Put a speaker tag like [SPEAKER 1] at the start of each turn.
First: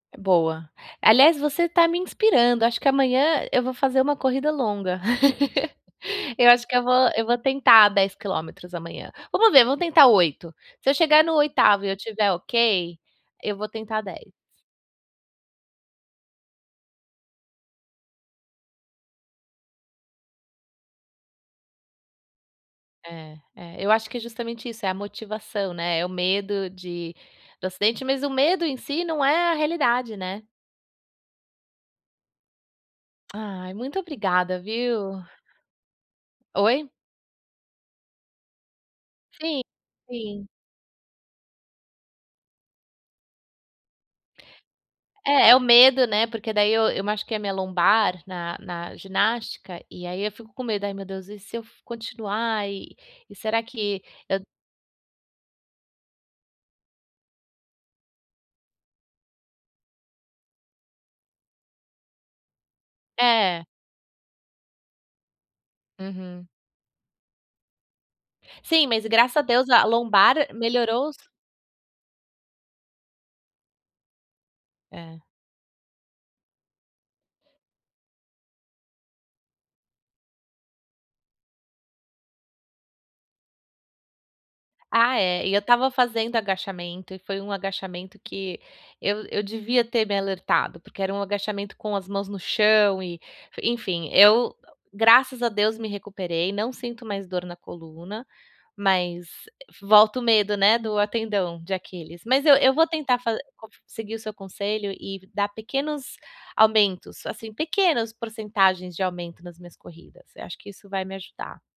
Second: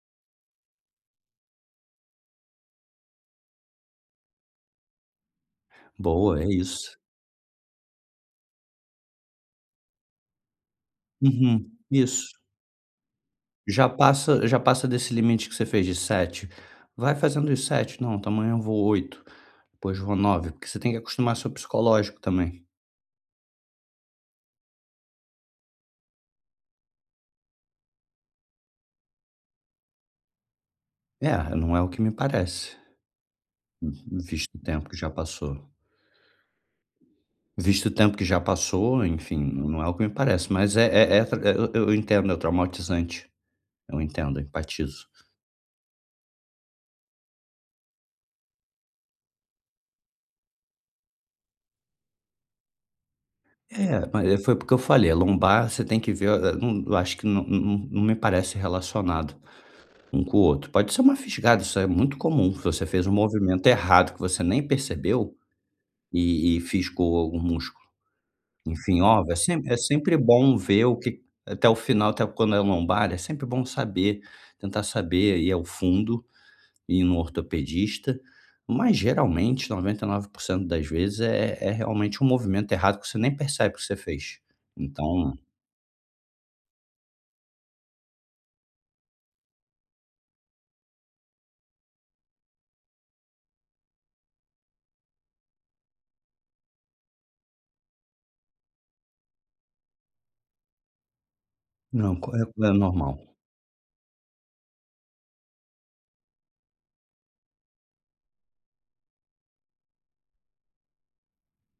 [SPEAKER 1] Boa. Aliás, você tá me inspirando, acho que amanhã eu vou fazer uma corrida longa.
[SPEAKER 2] Boa, é
[SPEAKER 1] Eu acho que eu
[SPEAKER 2] isso.
[SPEAKER 1] vou eu vou tentar 10 quilômetros amanhã. Vamos ver, vamos tentar 8, se eu chegar no
[SPEAKER 2] Uhum,
[SPEAKER 1] 8º e eu
[SPEAKER 2] isso.
[SPEAKER 1] estiver ok, eu vou
[SPEAKER 2] Já
[SPEAKER 1] tentar 10.
[SPEAKER 2] passa já passa desse limite que você fez de 7. Vai fazendo os 7, "Não, então amanhã eu vou 8, depois vou 9", porque você tem que acostumar seu psicológico também.
[SPEAKER 1] É é, eu acho que justamente isso, é a motivação, né, é o medo de do acidente, mas o medo em si não é a realidade, né.
[SPEAKER 2] É, não é o que me parece
[SPEAKER 1] Ai, muito
[SPEAKER 2] uhum, visto
[SPEAKER 1] obrigada,
[SPEAKER 2] o tempo que já
[SPEAKER 1] viu.
[SPEAKER 2] passou.
[SPEAKER 1] Oi?
[SPEAKER 2] Visto o tempo que já passou, enfim,
[SPEAKER 1] Sim,
[SPEAKER 2] não é o que me
[SPEAKER 1] sim.
[SPEAKER 2] parece, mas é é é tra eu eu eu entendo, é traumatizante. Eu entendo, eu empatizo.
[SPEAKER 1] É, é o medo, né, porque daí eu eu machuquei a minha lombar na na ginástica, e aí eu fico com medo. "Ai, meu Deus, e se eu f continuar e e será que
[SPEAKER 2] É, mas e
[SPEAKER 1] eu"
[SPEAKER 2] foi porque eu falei, a lombar você tem que ver eu a eu acho que não não não me parece relacionado um com o outro. Pode ser uma fisgada, isso é muito comum, se você fez um
[SPEAKER 1] É.
[SPEAKER 2] movimento errado que você nem percebeu
[SPEAKER 1] Uhum.
[SPEAKER 2] e e fisgou algum músculo,
[SPEAKER 1] Sim,
[SPEAKER 2] enfim.
[SPEAKER 1] mas e
[SPEAKER 2] Ó, é
[SPEAKER 1] graças a Deus,
[SPEAKER 2] sempre é
[SPEAKER 1] a
[SPEAKER 2] sempre é
[SPEAKER 1] lombar
[SPEAKER 2] bom ver o
[SPEAKER 1] melhorou se
[SPEAKER 2] que até o final até quando é a lombar, é sempre bom saber, tentar
[SPEAKER 1] É.
[SPEAKER 2] saber, ir ao fundo, ir num ortopedista, mas geralmente 99% das vezes é é realmente um movimento errado que você nem percebe que você fez,
[SPEAKER 1] Ah,
[SPEAKER 2] então
[SPEAKER 1] é, e eu estava fazendo agachamento e foi um agachamento que eu eu devia ter me alertado, porque era um agachamento com as mãos no chão e, enfim, eu graças a Deus me recuperei, não sinto mais dor na coluna, mas volta o medo, né, do tendão de
[SPEAKER 2] Não,
[SPEAKER 1] Aquiles. Mas
[SPEAKER 2] correto,
[SPEAKER 1] eu
[SPEAKER 2] não
[SPEAKER 1] eu
[SPEAKER 2] é
[SPEAKER 1] vou tentar
[SPEAKER 2] normal.
[SPEAKER 1] fa co seguir o seu conselho e dar pequenos aumentos, assim, pequenas porcentagens de aumento nas minhas corridas, eu acho que isso vai me ajudar.